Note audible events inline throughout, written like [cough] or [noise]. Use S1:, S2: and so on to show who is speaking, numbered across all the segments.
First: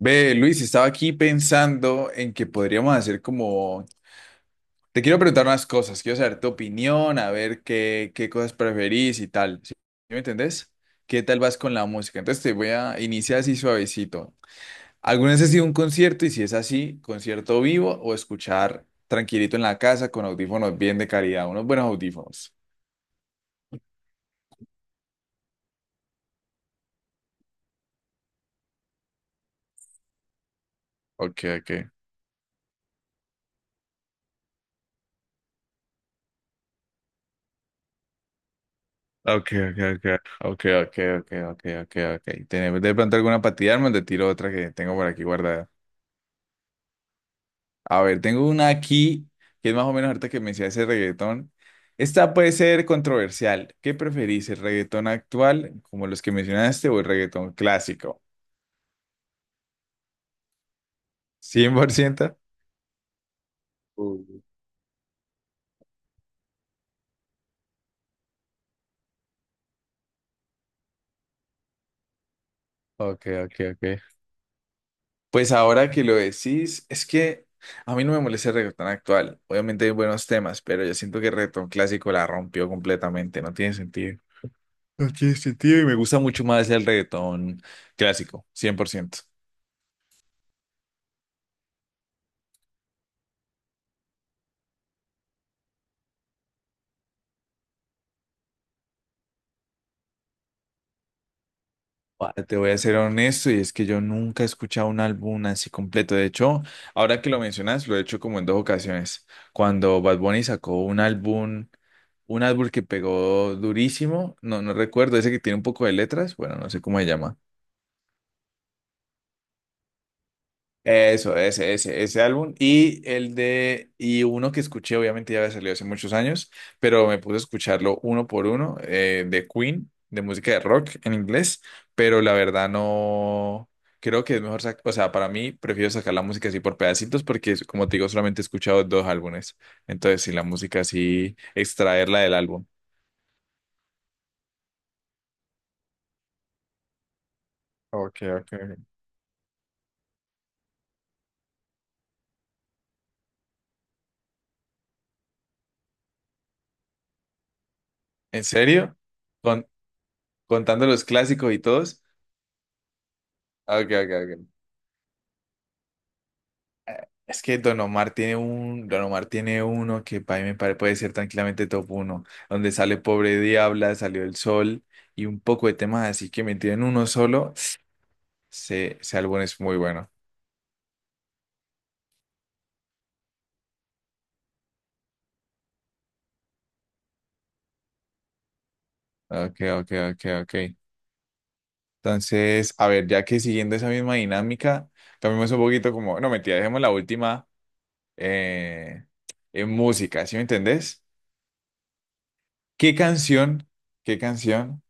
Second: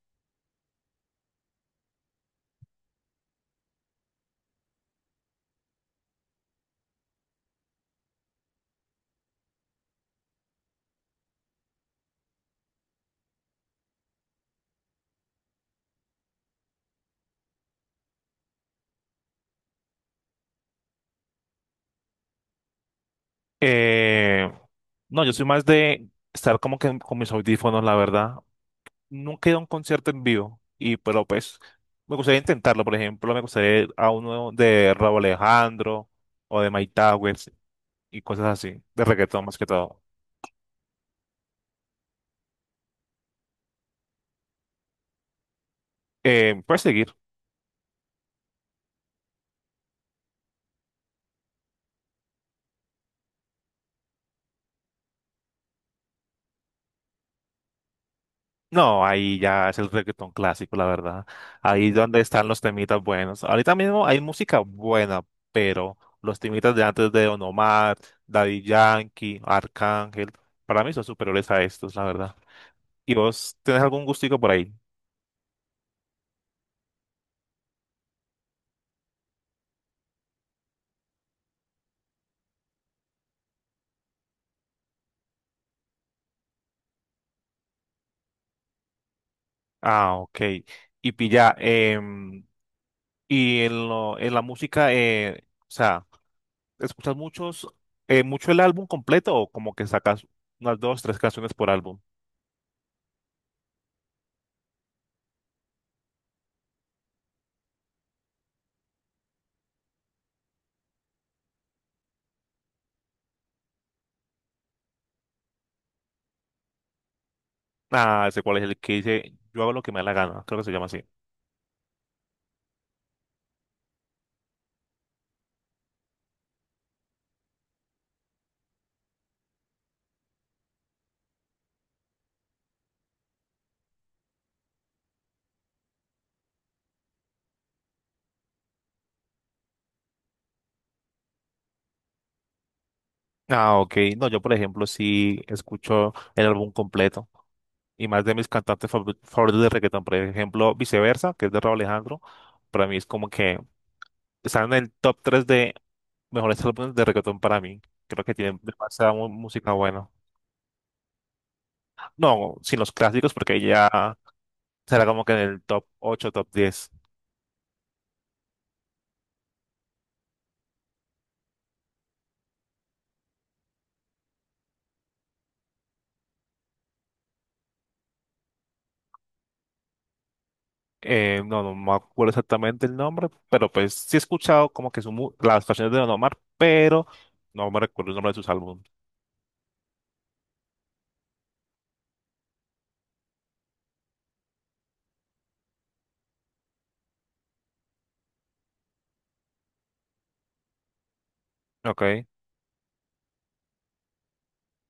S1: Ve, Luis, estaba aquí pensando en que podríamos hacer como... Te quiero preguntar unas cosas, quiero saber tu opinión, a ver qué cosas preferís y tal. ¿Sí me entendés? ¿Qué tal vas con la música? Entonces te voy a iniciar así suavecito. ¿Alguna vez has ido a un concierto? Y si es así, ¿concierto vivo o escuchar tranquilito en la casa con audífonos bien de calidad? Unos buenos audífonos.
S2: Eh, no, yo soy más de estar como que con mis audífonos, la verdad. Nunca he ido a un concierto en vivo, y pero
S1: Ok,
S2: pues
S1: ok.
S2: me gustaría intentarlo, por ejemplo, me gustaría ir a uno de Rauw Alejandro o de Mike Towers y cosas así, de reggaetón
S1: Ok,
S2: más que
S1: ok,
S2: todo.
S1: ok. Ok, ok, ok, ok, ok, ok. Tenemos de pronto alguna para tirarme, te tiro otra que tengo por aquí guardada.
S2: Puedes seguir.
S1: A ver, tengo una aquí que es más o menos ahorita que me decía ese reggaetón. Esta puede ser controversial. ¿Qué preferís, el reggaetón actual, como los que mencionaste, o el reggaetón clásico?
S2: No, ahí ya es el reggaetón clásico, la verdad. Ahí es donde
S1: ¿100%?
S2: están los temitas buenos. Ahorita mismo hay
S1: Uy.
S2: música buena, pero los temitas de antes de Don Omar, Daddy Yankee, Arcángel, para mí son superiores a estos, la verdad. ¿Y
S1: Ok,
S2: vos
S1: ok,
S2: tenés
S1: ok.
S2: algún gustico por ahí?
S1: Pues ahora que lo decís, es que a mí no me molesta el reggaetón actual. Obviamente hay buenos temas, pero yo siento que el reggaetón clásico la rompió completamente. No tiene sentido. No tiene sentido y me gusta mucho más el reggaetón clásico, 100%.
S2: Ah, ok. Y pilla, y en la música, o sea, ¿escuchas muchos, mucho el álbum completo o como que sacas unas dos, tres canciones por álbum?
S1: Guau, te voy a ser honesto y es que yo nunca he escuchado un álbum así completo. De hecho, ahora que lo mencionas, lo he hecho como en dos ocasiones. Cuando Bad Bunny sacó un álbum que pegó durísimo, no recuerdo, ese que tiene un poco de letras, bueno, no sé cómo se llama.
S2: Ah, sé cuál es el que dice, yo hago lo que me da la gana, creo que se llama así.
S1: Eso, ese álbum. Y el de, y uno que escuché, obviamente ya había salido hace muchos años, pero me puse a escucharlo uno por uno, de Queen, de música de rock en inglés, pero la verdad no, creo que es mejor, o sea, para mí prefiero sacar la música así por pedacitos porque, como te digo, solamente he escuchado dos álbumes. Entonces, si la música así, extraerla del álbum.
S2: Ah, ok. No, yo por ejemplo sí escucho el álbum completo y
S1: Ok,
S2: más de mis
S1: ok.
S2: favoritos de reggaetón, por ejemplo, Viceversa, que es de Rauw Alejandro, para mí es como que están en el top 3 de mejores álbumes de reggaetón para mí. Creo que
S1: ¿En
S2: tienen
S1: serio?
S2: demasiada
S1: ¿Con,
S2: música buena.
S1: ¿contando los clásicos y todos?
S2: No, sin los clásicos porque
S1: Ok, ok,
S2: ya
S1: ok.
S2: será como que en el top 8, top 10.
S1: Es que Don Omar tiene uno que para mí puede ser tranquilamente top uno, donde sale Pobre Diabla, salió El Sol y un poco de temas así que metido en uno solo, ese álbum es muy bueno.
S2: No, no me acuerdo exactamente el nombre, pero pues sí he escuchado como que las canciones de Don Omar, pero no me recuerdo el nombre de sus álbumes.
S1: Ok, ok, ok, ok. Entonces, a ver, ya que siguiendo esa misma dinámica, cambiamos un poquito como, no mentira, dejemos la última eh, en música, ¿sí me entendés?
S2: Ok.
S1: ¿Qué canción, ¿qué canción?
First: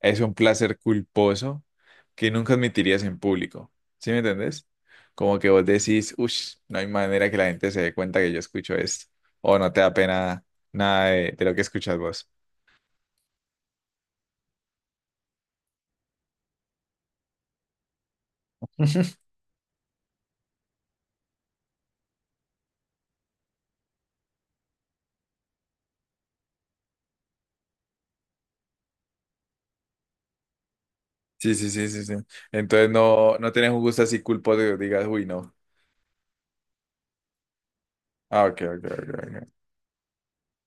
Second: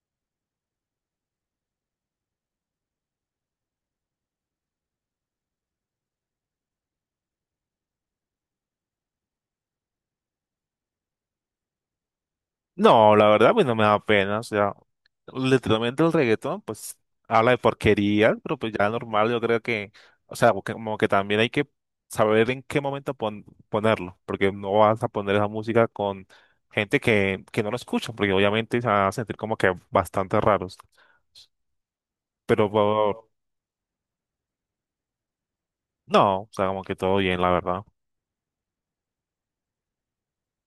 S1: Es un placer culposo que nunca admitirías en público. ¿Sí me entendés? Como que vos decís, uff, no hay manera que la gente se dé cuenta que yo escucho esto. O no te da pena nada de lo que escuchas vos.
S2: No, la verdad, pues no me da pena. O sea, literalmente el reggaetón, pues habla de porquerías, pero pues ya
S1: [laughs]
S2: normal, yo creo que, o sea, como que también hay que saber en qué momento ponerlo, porque no vas a poner esa música con que no lo escucha, porque obviamente se van a sentir como que bastante raros.
S1: Sí, sí, sí, sí, sí.
S2: Pero
S1: Entonces no, no tenés un gusto así culposo que digas, uy, no.
S2: no, o sea, como que todo bien, la verdad.
S1: Ah, ok, ok, ok, ok.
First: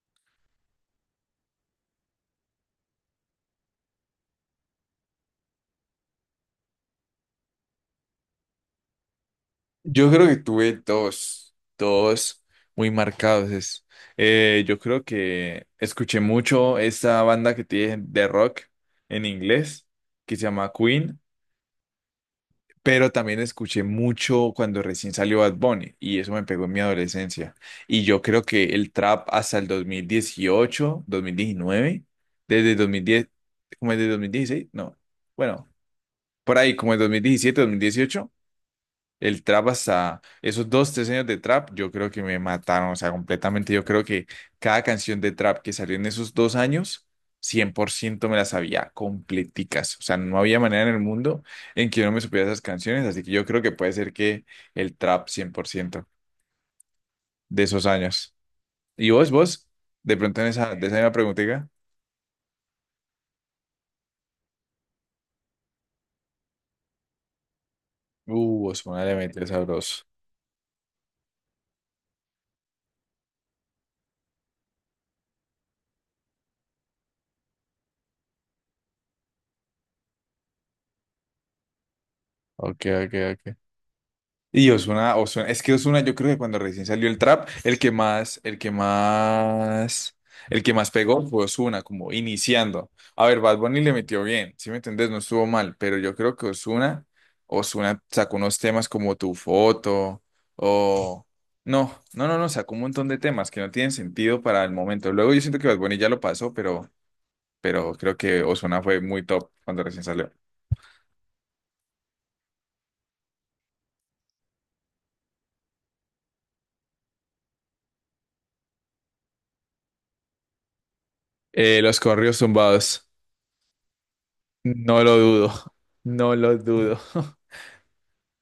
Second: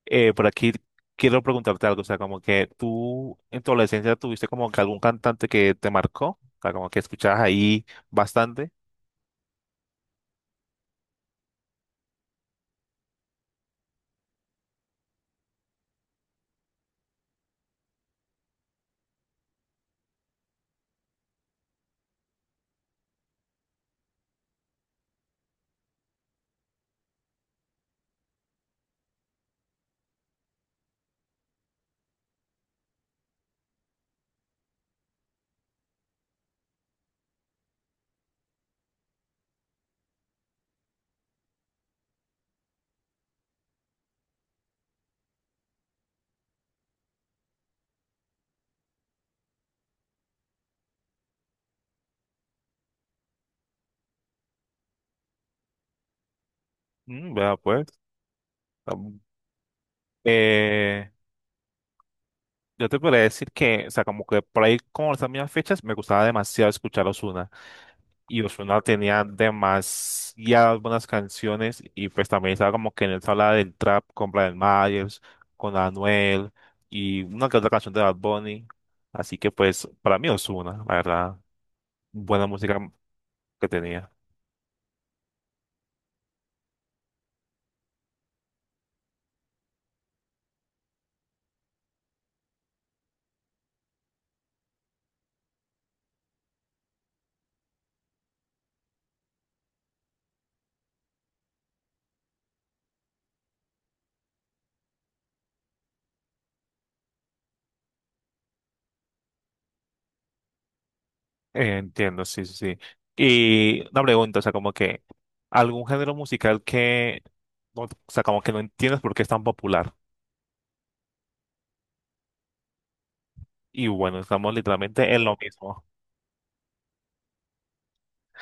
S2: Por aquí quiero preguntarte algo, o sea, como que tú en tu adolescencia tuviste como que algún cantante que te marcó, o sea, como que escuchabas ahí bastante.
S1: Yo creo que tuve dos, dos muy marcados. Yo creo que escuché mucho esta banda que tiene de rock en inglés, que se llama Queen, pero también escuché mucho cuando recién salió Bad Bunny y eso me pegó en mi adolescencia. Y yo creo que el trap hasta el dos mil dieciocho dos mil diecinueve, desde dos mil diez, como desde 2016 no, bueno, por ahí como el mil diecisiete, dos mil dieciocho, el trap hasta esos dos, tres años de trap, yo creo que me mataron, o sea, completamente. Yo creo que cada canción de trap que salió en esos dos años, 100% me las sabía completicas. O sea, no había manera en el mundo en que yo no me supiera esas canciones, así que yo creo que puede ser que el trap 100%
S2: Mm, vea
S1: de esos
S2: pues.
S1: años. ¿Y
S2: Am-
S1: vos? De pronto en esa, de esa
S2: Eh,
S1: misma preguntita.
S2: yo te podría decir que, o sea, como que por ahí como las mismas fechas me gustaba demasiado escuchar Ozuna. Y Ozuna
S1: Osmona le
S2: tenía
S1: metió sabroso.
S2: demasiadas buenas canciones y pues también estaba como que en esa habla del trap con Brian Myers, con Anuel y una que otra canción de Bad Bunny. Así que pues para mí Ozuna, la verdad, buena música
S1: Ok, ok, ok.
S2: que tenía.
S1: Y es que Ozuna, yo creo que cuando recién salió el trap, el que más pegó fue Ozuna, como iniciando. A ver, Bad Bunny le metió bien, ¿si me entendés? No estuvo mal, pero yo creo que Ozuna sacó unos temas como Tu Foto, o... No, no, no, no, sacó un montón de temas que no tienen sentido para el momento. Luego yo siento que Bad Bunny ya lo pasó, pero creo que Ozuna fue muy top cuando recién salió.
S2: Entiendo, sí, sí, sí. Y una pregunta, o sea, como que algún género musical que, o sea, como que no entiendes por qué es tan popular.
S1: Los corridos tumbados.
S2: Y bueno, estamos
S1: No
S2: literalmente
S1: lo
S2: en lo
S1: dudo,
S2: mismo. [laughs]
S1: no lo dudo. [laughs]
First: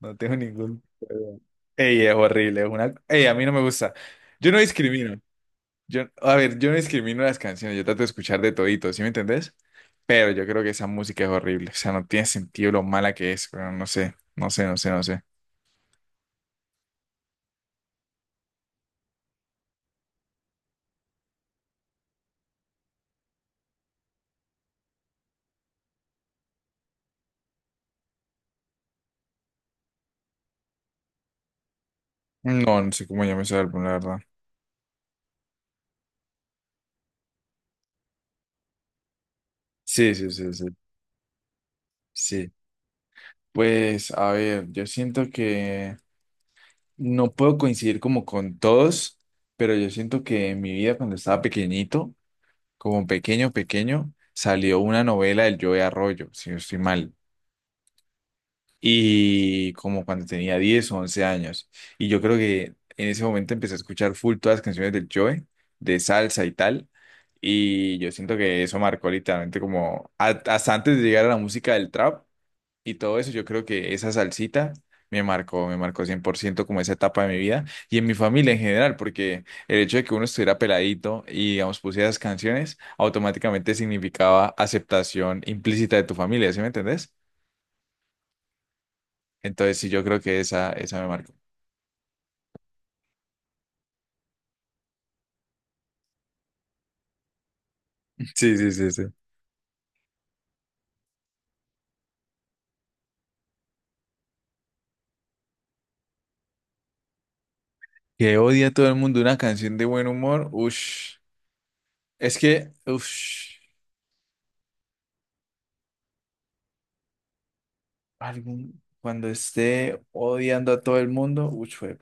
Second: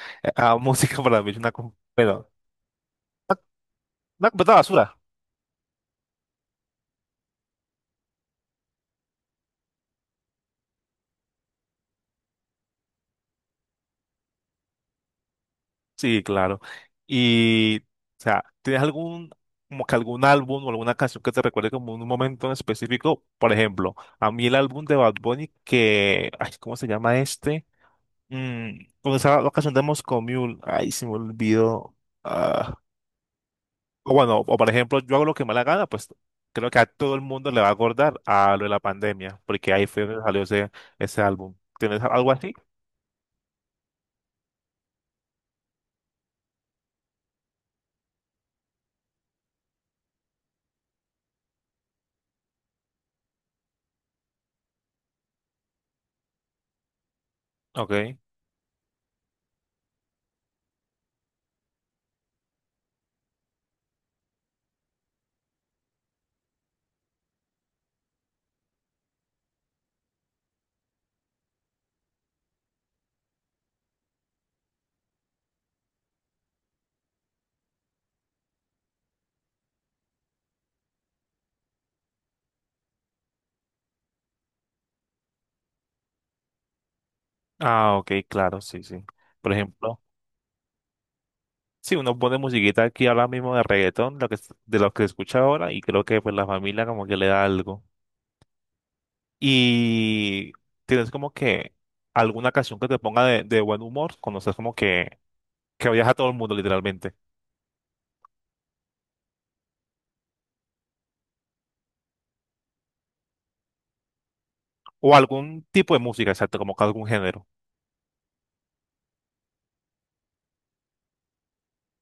S1: No tengo ningún
S2: Música para mí es
S1: problema.
S2: una,
S1: Ey, es
S2: pero,
S1: horrible, es una... Ey, a
S2: una,
S1: mí no me gusta.
S2: una
S1: Yo
S2: completa
S1: no
S2: basura.
S1: discrimino. Yo, a ver, yo no discrimino las canciones, yo trato de escuchar de todito, ¿sí me entendés? Pero yo creo que esa música es horrible, o sea, no tiene sentido lo mala que es, pero no sé, no sé, no sé, no sé.
S2: Sí, claro. O sea, ¿tienes algún, como que algún álbum o alguna canción que te recuerde como un momento en específico? Por ejemplo, a mí el álbum de Bad Bunny que, ay, ¿cómo se llama este? Mm, con esa la canción de Moscow Mule, ay, se me olvidó. Ah,
S1: No, no sé cómo llama ese álbum, la
S2: o
S1: verdad.
S2: bueno, o por ejemplo, yo hago lo que me da la gana, pues creo que a todo el mundo le va a acordar a lo de la pandemia, porque ahí fue
S1: Sí,
S2: donde
S1: sí, sí, sí.
S2: ese álbum. ¿Tienes algo
S1: Sí.
S2: así?
S1: Pues, a ver, yo siento que... No puedo coincidir como con todos, pero yo siento que en mi vida cuando estaba pequeñito, como pequeño, pequeño, salió una novela del Joe Arroyo, si no estoy mal,
S2: Ok.
S1: y como cuando tenía 10 o 11 años. Y yo creo que en ese momento empecé a escuchar full todas las canciones del Joe, de salsa y tal, y yo siento que eso marcó literalmente como hasta antes de llegar a la música del trap y todo eso, yo creo que esa salsita me marcó 100% como esa etapa de mi vida y en mi familia en general, porque el hecho de que uno estuviera peladito y, digamos, pusiera esas canciones, automáticamente significaba aceptación implícita de tu familia, ¿sí me entendés?
S2: Ah, ok, claro, sí, sí. Por
S1: Entonces, sí,
S2: ejemplo.
S1: yo creo que esa me marcó.
S2: Sí, uno pone musiquita aquí ahora mismo de reggaetón, de lo que escucha ahora, y creo que pues la familia como que le da algo.
S1: Sí, sí, sí, sí.
S2: Y tienes como que alguna canción que te ponga de buen humor, cuando estás como que odias a todo el mundo literalmente.
S1: Que odia a todo el mundo una canción de buen humor, ush. Es que, ush,
S2: O algún tipo de música, exacto, como que algún género.
S1: algún, cuando esté odiando a todo el mundo, ush, fue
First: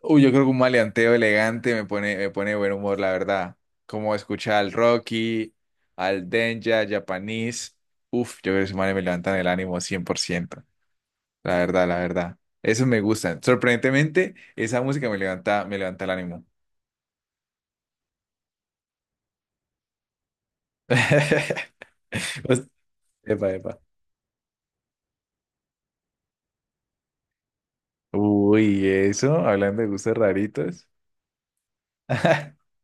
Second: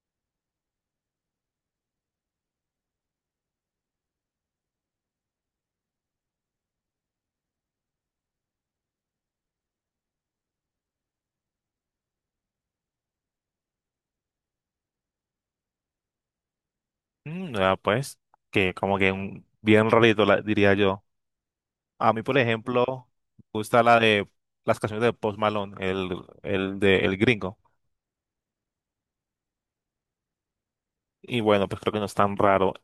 S1: uy, yo creo que un maleanteo elegante me pone de buen humor, la verdad. Como escuchar al Rocky, al Denja, Japanese. Uf, yo creo que esos manes me levantan el ánimo 100%, la verdad, la verdad. Eso me gusta. Sorprendentemente, esa música me levanta el ánimo.
S2: Mm, ya, pues, que como que un, bien rarito, diría yo.
S1: [laughs]
S2: A mí, por
S1: Pues-
S2: ejemplo, me
S1: Epa, epa.
S2: gusta la de las canciones de Post Malone, el de El Gringo.
S1: Uy, eso, hablando de gustos raritos.
S2: Y bueno, pues creo que no es tan
S1: [laughs]
S2: raro.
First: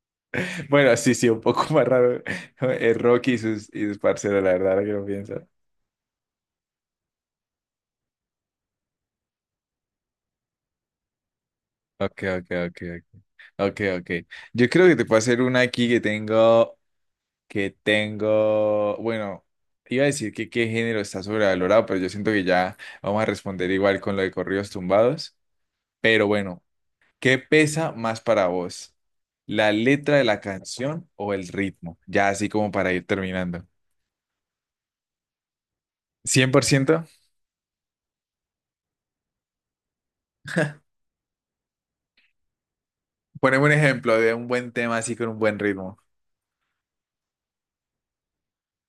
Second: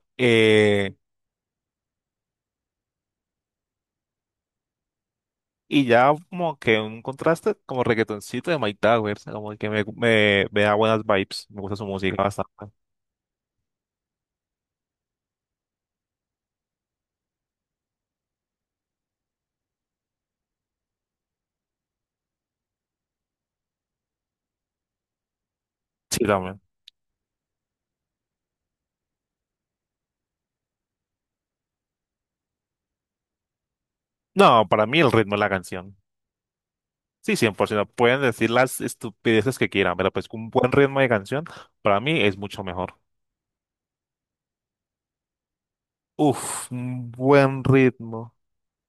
S1: Bueno,
S2: Eh,
S1: sí, sí, un poco [laughs] más raro. El Rocky y y sus parceros, la verdad, ahora que lo pienso.
S2: Y ya como que un contraste como reggaetoncito de Mike Towers, como que me da buenas vibes, me gusta su música
S1: Ok, ok,
S2: bastante.
S1: ok, ok, ok. Yo creo que te puedo hacer una aquí que tengo, bueno, iba a decir que qué género está sobrevalorado, pero yo siento que ya vamos a responder igual con lo de corridos tumbados.
S2: Sí,
S1: Pero
S2: también.
S1: bueno, ¿qué pesa más para vos? ¿La letra de la canción o el ritmo? Ya así como para ir terminando.
S2: No, para mí el ritmo de la canción.
S1: 100%.
S2: Sí, cien por ciento. Pueden decir las estupideces que quieran, pero pues un buen ritmo de canción para mí es mucho mejor.
S1: Poneme un ejemplo de un buen tema así con un buen ritmo.
S2: Uf, un buen ritmo.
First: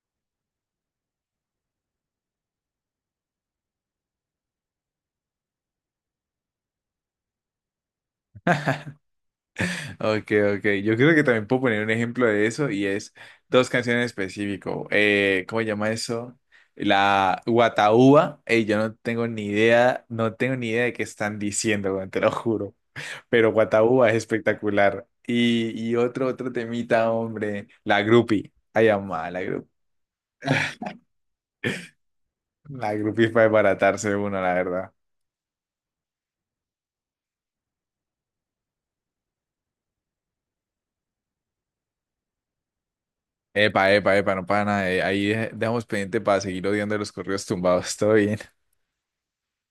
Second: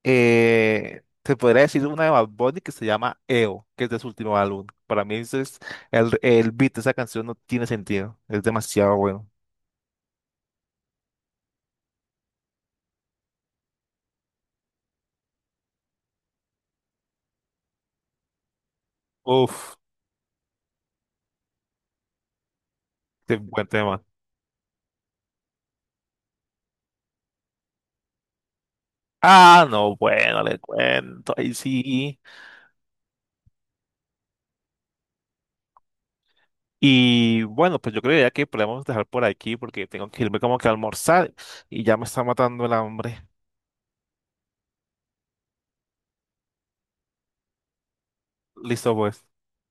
S2: Te podría decir una de Bad Bunny que se llama EO, que es de su último álbum. Para mí ese es el beat de esa canción no tiene sentido, es demasiado bueno.
S1: Ok, ok. Yo creo que también puedo poner un ejemplo de eso y es dos canciones en específico. ¿Cómo se llama eso? La Guataúba. Ey, yo no tengo ni
S2: Uf,
S1: idea, no tengo ni idea de qué están diciendo, weón, te lo juro.
S2: qué buen tema.
S1: Guataúba es espectacular. Y, otro temita, hombre. La Grupi. Ay, amá, la
S2: Ah,
S1: Grupi.
S2: no, bueno, le cuento, ahí sí.
S1: La Grupi es para desbaratarse uno, la verdad.
S2: Y bueno, pues yo creo ya que podemos dejar por aquí porque tengo que irme como que a almorzar y ya me está matando el hambre.
S1: Epa, epa, epa, no para nada. Ahí dejamos pendiente para seguir odiando los corridos tumbados. [laughs] Todo bien.
S2: Listo, pues.